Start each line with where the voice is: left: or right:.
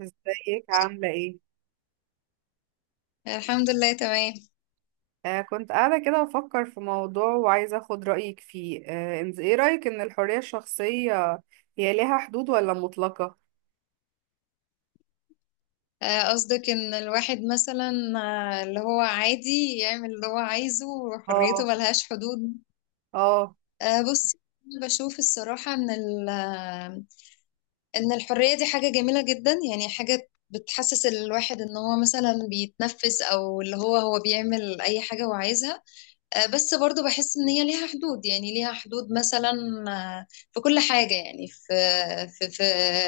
right: ازيك عاملة ايه؟
left: الحمد لله تمام.
right: كنت قاعدة كده بفكر في موضوع وعايزة اخد رأيك فيه. انت ايه رأيك ان الحرية الشخصية هي ليها حدود ولا مطلقة؟
left: قصدك ان الواحد مثلا اللي هو عادي يعمل اللي هو عايزه وحريته
right: اه.
left: ملهاش حدود.
right: اه.
left: بصي، أنا بشوف الصراحة ان ان الحرية دي حاجة جميلة جدا، يعني حاجة بتحسس الواحد ان هو مثلا بيتنفس او اللي هو هو بيعمل اي حاجة هو عايزها. بس برضو بحس ان هي ليها حدود، يعني ليها حدود مثلا آه، في كل حاجة، يعني في في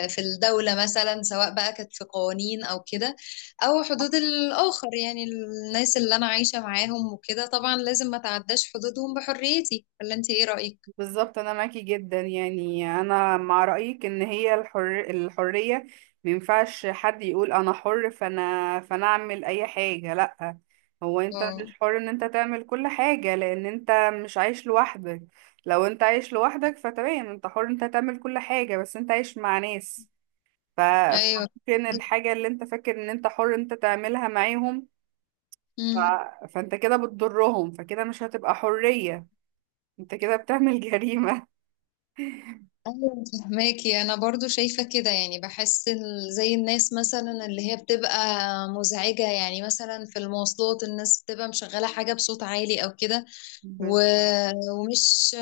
left: في الدولة مثلا، سواء بقى كانت في قوانين او كده، او حدود الآخر، يعني الناس اللي انا عايشة معاهم وكده طبعا لازم ما تعداش حدودهم بحريتي. ولا انت ايه رأيك؟
right: بالظبط، انا معاكي جدا، يعني انا مع رايك ان هي الحريه مينفعش حد يقول انا حر، فانا اعمل اي حاجه، لا. هو انت
left: اه.
right: مش حر ان انت تعمل كل حاجه لان انت مش عايش لوحدك. لو انت عايش لوحدك فتمام، انت حر انت تعمل كل حاجه، بس انت عايش مع ناس.
left: ايوه.
right: فممكن الحاجه اللي انت فاكر ان انت حر انت تعملها معاهم. ف...
left: مم.
right: فانت كده بتضرهم، فكده مش هتبقى حريه. انت كده بتعمل جريمه.
left: ايوه، فهماكي، انا برضو شايفه كده، يعني بحس زي الناس مثلا اللي هي بتبقى مزعجه، يعني مثلا في المواصلات الناس بتبقى مشغله حاجه بصوت عالي او كده. و...
right: بالظبط.
left: ومش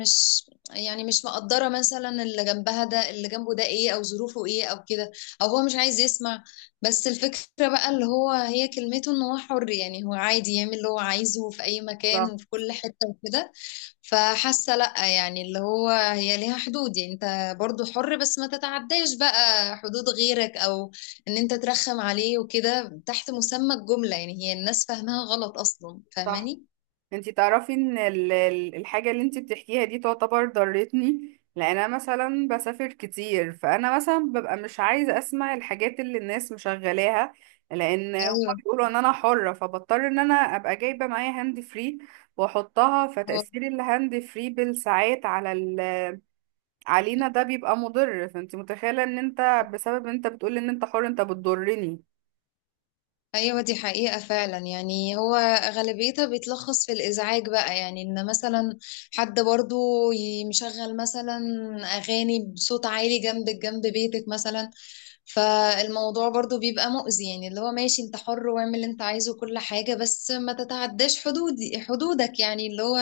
left: مش يعني مش مقدرة مثلا اللي جنبها ده اللي جنبه ده ايه او ظروفه ايه او كده، او هو مش عايز يسمع. بس الفكرة بقى اللي هو هي كلمته ان هو حر، يعني هو عادي يعمل اللي هو عايزه في اي مكان وفي كل حتة وكده. فحاسة لأ، يعني اللي هو هي ليها حدود، يعني انت برضو حر بس ما تتعداش بقى حدود غيرك، او ان انت ترخم عليه وكده تحت مسمى الجملة. يعني هي الناس فاهمها غلط اصلا.
right: صح.
left: فاهماني؟
right: انتي تعرفي ان الحاجة اللي انتي بتحكيها دي تعتبر ضرتني، لان انا مثلا بسافر كتير، فانا مثلا ببقى مش عايزة اسمع الحاجات اللي الناس مشغلاها، لان هما
left: ايوه.
right: بيقولوا ان انا حرة، فبضطر ان انا ابقى جايبة معايا هاند فري واحطها،
left: هو
right: فتأثير الهاند فري بالساعات على علينا ده بيبقى مضر. فانتي متخيلة ان انت بسبب ان انت بتقولي ان انت حر انت بتضرني.
left: ايوه، دي حقيقة فعلا، يعني هو غالبيتها بيتلخص في الازعاج بقى، يعني ان مثلا حد برضو مشغل مثلا اغاني بصوت عالي جنب جنب بيتك مثلا، فالموضوع برضو بيبقى مؤذي. يعني اللي هو ماشي، انت حر واعمل اللي انت عايزه وكل حاجة، بس ما تتعداش حدودك، يعني اللي هو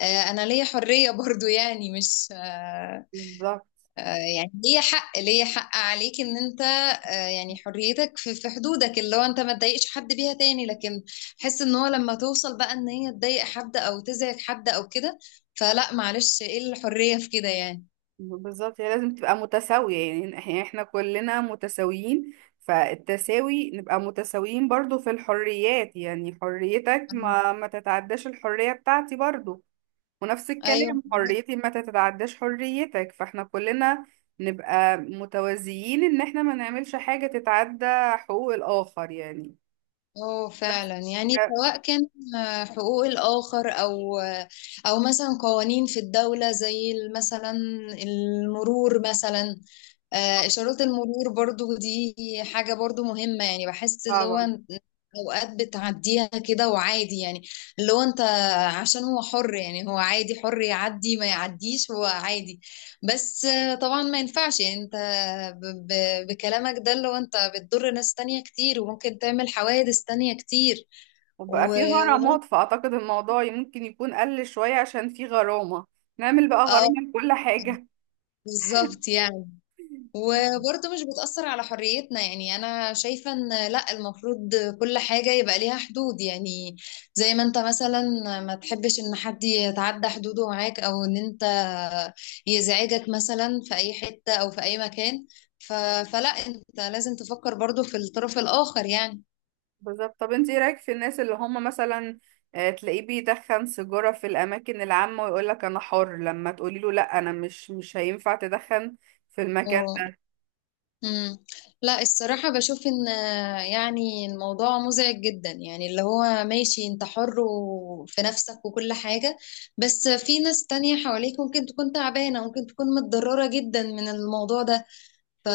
left: انا ليا حرية برضو، يعني مش
right: بالظبط.
left: يعني ليه حق عليك ان انت يعني حريتك في حدودك، اللي هو انت ما تضايقش حد بيها تاني. لكن حس ان هو لما توصل بقى ان هي تضايق حد او تزعج حد او كده، فلا معلش، ايه الحرية في كده يعني.
right: بالظبط، هي لازم تبقى متساوية، يعني احنا كلنا متساويين. فالتساوي نبقى متساويين برضو في الحريات، يعني حريتك
left: مم.
right: ما تتعداش الحرية بتاعتي برضو. ونفس
left: ايوه.
right: الكلام، حريتي ما تتعداش حريتك، فاحنا كلنا نبقى متوازيين ان احنا ما نعملش حاجة تتعدى حقوق الآخر يعني.
left: اه
right: بس
left: فعلا، يعني
right: لا.
left: سواء كان حقوق الاخر او او مثلا قوانين في الدولة زي مثلا المرور مثلا. إشارات المرور برضو دي حاجة برضو مهمة، يعني بحس اللي هو
right: طبعا.
left: أوقات بتعديها كده وعادي، يعني اللي هو أنت عشان هو حر، يعني هو عادي حر يعدي ما يعديش هو عادي. بس طبعا ما ينفعش، يعني أنت بكلامك ده اللي هو أنت بتضر ناس تانية كتير وممكن تعمل حوادث تانية كتير.
right: وبقى في غرامات،
left: وممكن
right: فأعتقد الموضوع ممكن يكون قل شوية عشان في غرامة. نعمل بقى
left: اه.
right: غرامة لكل حاجة.
left: بالظبط، يعني وبرضه مش بتأثر على حريتنا، يعني أنا شايفة إن لأ، المفروض كل حاجة يبقى ليها حدود، يعني زي ما أنت مثلا ما تحبش إن حد يتعدى حدوده معاك أو إن أنت يزعجك مثلا في أي حتة أو في أي مكان. ف... فلأ، أنت لازم تفكر برضه في الطرف الآخر يعني.
right: بالظبط، طب انت ايه رايك في الناس اللي هم مثلا تلاقيه بيدخن سيجاره في الاماكن العامه ويقول لك انا حر، لما تقولي له لا انا مش هينفع تدخن في المكان.
left: مم. لا الصراحة بشوف ان يعني الموضوع مزعج جدا، يعني اللي هو ماشي انت حر في نفسك وكل حاجة، بس في ناس تانية حواليك ممكن تكون تعبانة، ممكن تكون متضررة جدا من الموضوع ده. ف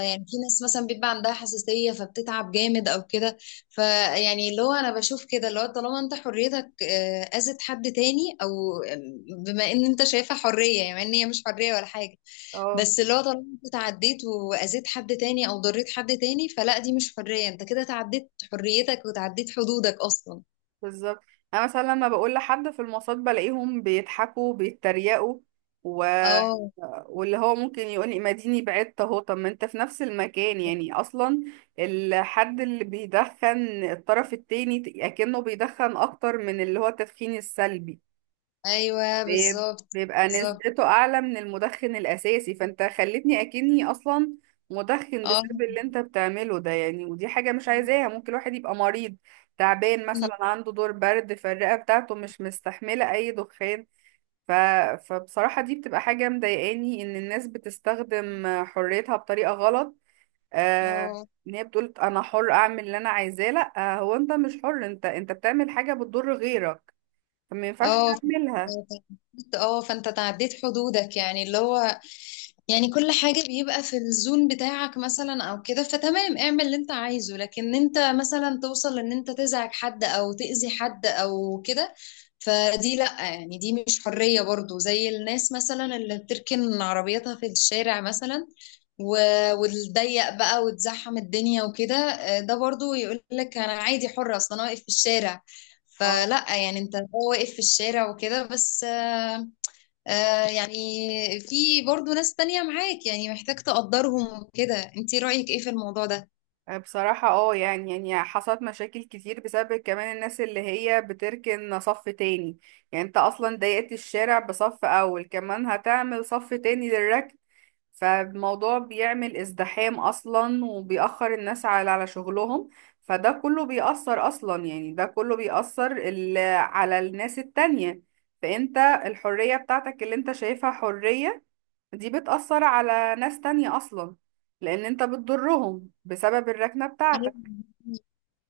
left: يعني في ناس مثلا بيبقى عندها حساسية فبتتعب جامد او كده. فيعني اللي هو انا بشوف كده، اللي هو طالما انت حريتك اذت حد تاني او آه، بما ان انت شايفها حرية، يعني ان هي مش حرية ولا حاجة.
right: اه.
left: بس اللي هو طالما انت تعديت واذيت حد تاني او ضريت حد تاني، فلا دي مش حرية، انت كده تعديت حريتك وتعديت حدودك اصلا.
right: بالظبط. انا مثلا لما بقول لحد في المواصلات بلاقيهم بيضحكوا بيتريقوا، و...
left: اه.
right: واللي هو ممكن يقول لي ما ديني بعدت اهو. طب ما انت في نفس المكان يعني اصلا. الحد اللي بيدخن الطرف التاني اكنه بيدخن اكتر من اللي هو التدخين السلبي.
left: ايوه.
right: بيب-
left: بالظبط.
right: بيبقى
left: بالظبط.
right: نسبته اعلى من المدخن الاساسي، فانت خلتني اكني اصلا مدخن
left: اه.
right: بسبب اللي انت بتعمله ده يعني. ودي حاجة مش عايزاها، ممكن الواحد يبقى مريض تعبان، مثلا عنده دور برد فالرئة بتاعته مش مستحملة اي دخان. ف... فبصراحة دي بتبقى حاجة مضايقاني ان الناس بتستخدم حريتها بطريقة غلط. آه...
left: اه.
right: ان هي بتقول انا حر اعمل اللي انا عايزاه، لا هو انت مش حر، انت بتعمل حاجة بتضر غيرك فما ينفعش
left: اه.
right: تعملها.
left: اه. فانت تعديت حدودك، يعني اللي هو يعني كل حاجة بيبقى في الزون بتاعك مثلا او كده، فتمام اعمل اللي انت عايزه، لكن انت مثلا توصل ان انت تزعج حد او تأذي حد او كده، فدي لأ، يعني دي مش حرية برضو. زي الناس مثلا اللي بتركن عربيتها في الشارع مثلا وتضيق بقى وتزحم الدنيا وكده. ده برضو يقول لك انا عادي، حرة اصلا انا واقف في الشارع.
right: آه.
left: فلا، يعني انت هو واقف في الشارع وكده، بس يعني في برضو ناس تانية معاك، يعني محتاج تقدرهم وكده. انتي رأيك ايه في الموضوع
right: بصراحة اه، يعني حصلت مشاكل كتير بسبب كمان الناس اللي هي بتركن صف تاني. يعني انت اصلا ضيقت الشارع بصف اول، كمان هتعمل صف تاني للركن. فالموضوع بيعمل ازدحام اصلا، وبيأخر الناس على شغلهم، فده كله بيأثر اصلا، يعني ده كله بيأثر على الناس التانية. فانت الحرية بتاعتك اللي انت شايفها حرية دي بتأثر على ناس تانية أصلا، لأن أنت بتضرهم بسبب الركنة
left: ده؟
right: بتاعتك.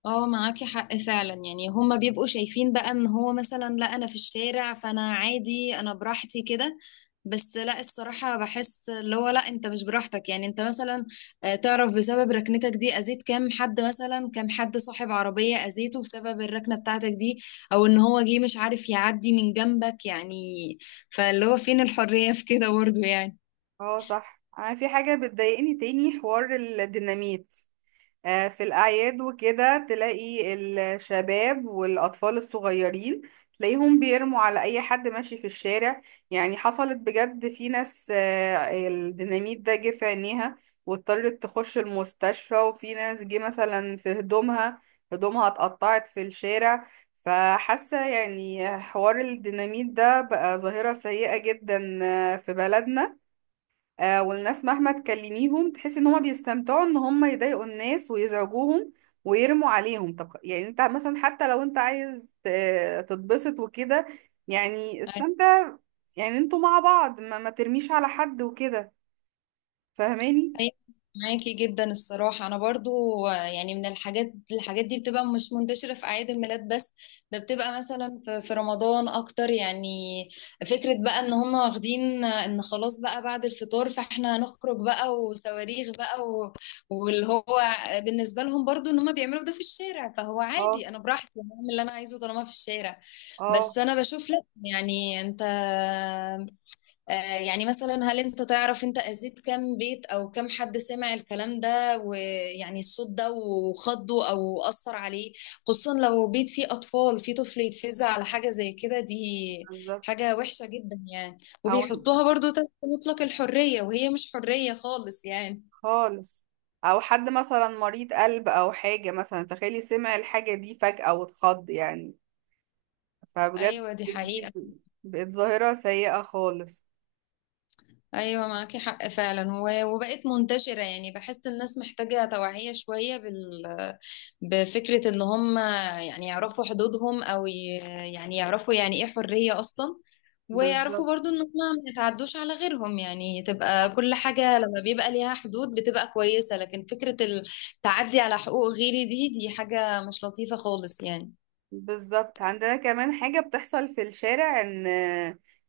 left: اه، معاكي حق فعلا، يعني هما بيبقوا شايفين بقى ان هو مثلا لا انا في الشارع فانا عادي، انا براحتي كده. بس لا الصراحة بحس اللي هو لا، انت مش براحتك، يعني انت مثلا تعرف بسبب ركنتك دي اذيت كام حد، مثلا كام حد صاحب عربية اذيته بسبب الركنة بتاعتك دي، او ان هو جه مش عارف يعدي من جنبك يعني. فاللي هو فين الحرية في كده برضه يعني.
right: اه صح، أنا في حاجة بتضايقني تاني، حوار الديناميت. في الأعياد وكده تلاقي الشباب والأطفال الصغيرين، تلاقيهم بيرموا على أي حد ماشي في الشارع. يعني حصلت بجد، في ناس الديناميت ده جه في عينيها واضطرت تخش المستشفى، وفي ناس جه مثلا في هدومها، هدومها اتقطعت في الشارع. فحاسة يعني حوار الديناميت ده بقى ظاهرة سيئة جدا في بلدنا. والناس مهما تكلميهم تحسي ان هما بيستمتعوا ان هما يضايقوا الناس ويزعجوهم ويرموا عليهم. طب يعني انت مثلا حتى لو انت عايز تتبسط وكده، يعني استمتع. يعني انتوا مع بعض ما ترميش على حد وكده، فاهماني؟
left: أيوة، معاكي جدا الصراحة، أنا برضو يعني من الحاجات دي بتبقى مش منتشرة في أعياد الميلاد بس، ده بتبقى مثلا في رمضان أكتر، يعني فكرة بقى إن هم واخدين إن خلاص بقى بعد الفطار فإحنا هنخرج بقى وصواريخ بقى واللي هو بالنسبة لهم برضو إن هم بيعملوا ده في الشارع فهو
right: اه.
left: عادي، أنا براحتي أنا أعمل اللي أنا عايزه طالما في الشارع.
right: اه.
left: بس أنا بشوف لأ، يعني أنت يعني مثلا هل انت تعرف انت اذيت كام بيت او كام حد سمع الكلام ده ويعني الصوت ده وخضه او اثر عليه؟ خصوصا لو بيت فيه اطفال، فيه طفل يتفزع على حاجة زي كده، دي
right: بالظبط.
left: حاجة وحشة جدا يعني.
right: او
left: وبيحطوها برضو تحت مطلق الحرية، وهي مش حرية خالص يعني.
right: خالص. او حد مثلا مريض قلب او حاجة، مثلا تخيلي سمع الحاجة دي فجأة واتخض يعني. فبجد
left: ايوه دي
right: دي
left: حقيقة.
right: بقت ظاهرة سيئة خالص.
left: ايوه معاكي حق فعلا، وبقت منتشرة. يعني بحس الناس محتاجة توعية شوية بال بفكرة إن هم يعرفوا حدودهم، أو يعرفوا يعني إيه حرية أصلا، ويعرفوا
right: بالظبط.
left: برضو إن هم ما يتعدوش على غيرهم. يعني تبقى كل حاجة لما بيبقى ليها حدود بتبقى كويسة، لكن فكرة التعدي على حقوق غيري، دي حاجة مش لطيفة خالص يعني.
right: بالظبط، عندنا كمان حاجة بتحصل في الشارع، ان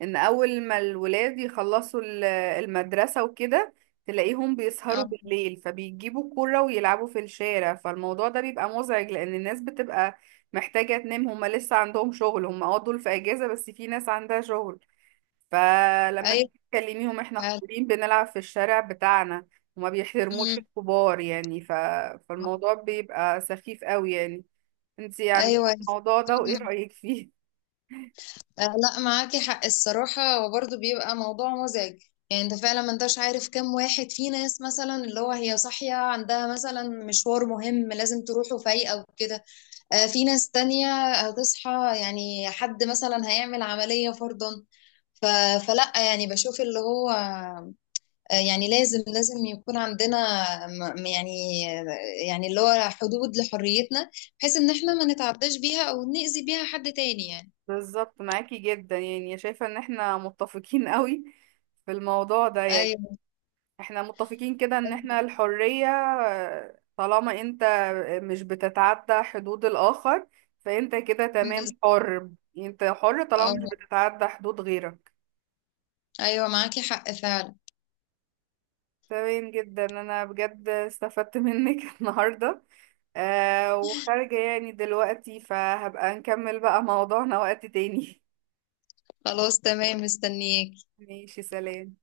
right: ان اول ما الولاد يخلصوا المدرسة وكده تلاقيهم بيسهروا
left: أه.
right: بالليل، فبيجيبوا كرة ويلعبوا في الشارع، فالموضوع ده بيبقى مزعج لان الناس بتبقى محتاجة تنام. هما لسه عندهم شغل، هما اه دول في اجازة، بس في ناس عندها شغل. فلما
left: أيوة.
right: تيجي تكلميهم، احنا حاضرين بنلعب في الشارع بتاعنا، وما بيحترموش
left: أمم.
right: الكبار يعني. فالموضوع بيبقى سخيف قوي يعني. انتي عندك
left: أيوة.
right: الموضوع ده وايه رأيك فيه؟
left: لا معاكي حق الصراحة، وبرضه بيبقى موضوع مزعج، يعني انت فعلا ما انتش عارف كم واحد في ناس مثلا اللي هو هي صاحية عندها مثلا مشوار مهم لازم تروحه فايقة وكده. في ناس تانية هتصحى، يعني حد مثلا هيعمل عملية فرضا. ف... فلا، يعني بشوف اللي هو يعني لازم لازم يكون عندنا م- م- يعني يعني اللي هو حدود لحريتنا، بحيث ان احنا ما نتعداش بيها او نأذي بيها حد تاني يعني.
right: بالظبط، معاكي جدا، يعني شايفة ان احنا متفقين قوي في الموضوع ده يعني.
left: ايوه.
right: احنا متفقين كده ان احنا الحرية طالما انت مش بتتعدى حدود الآخر، فانت كده تمام حر. انت حر طالما مش
left: اه.
right: بتتعدى حدود غيرك.
left: ايوه معاكي حق فعلا.
right: تمام جدا، انا بجد استفدت منك النهاردة. وخارجة يعني دلوقتي، فهبقى نكمل بقى موضوعنا وقت تاني.
left: خلاص تمام، مستنياك.
right: ماشي، سلام.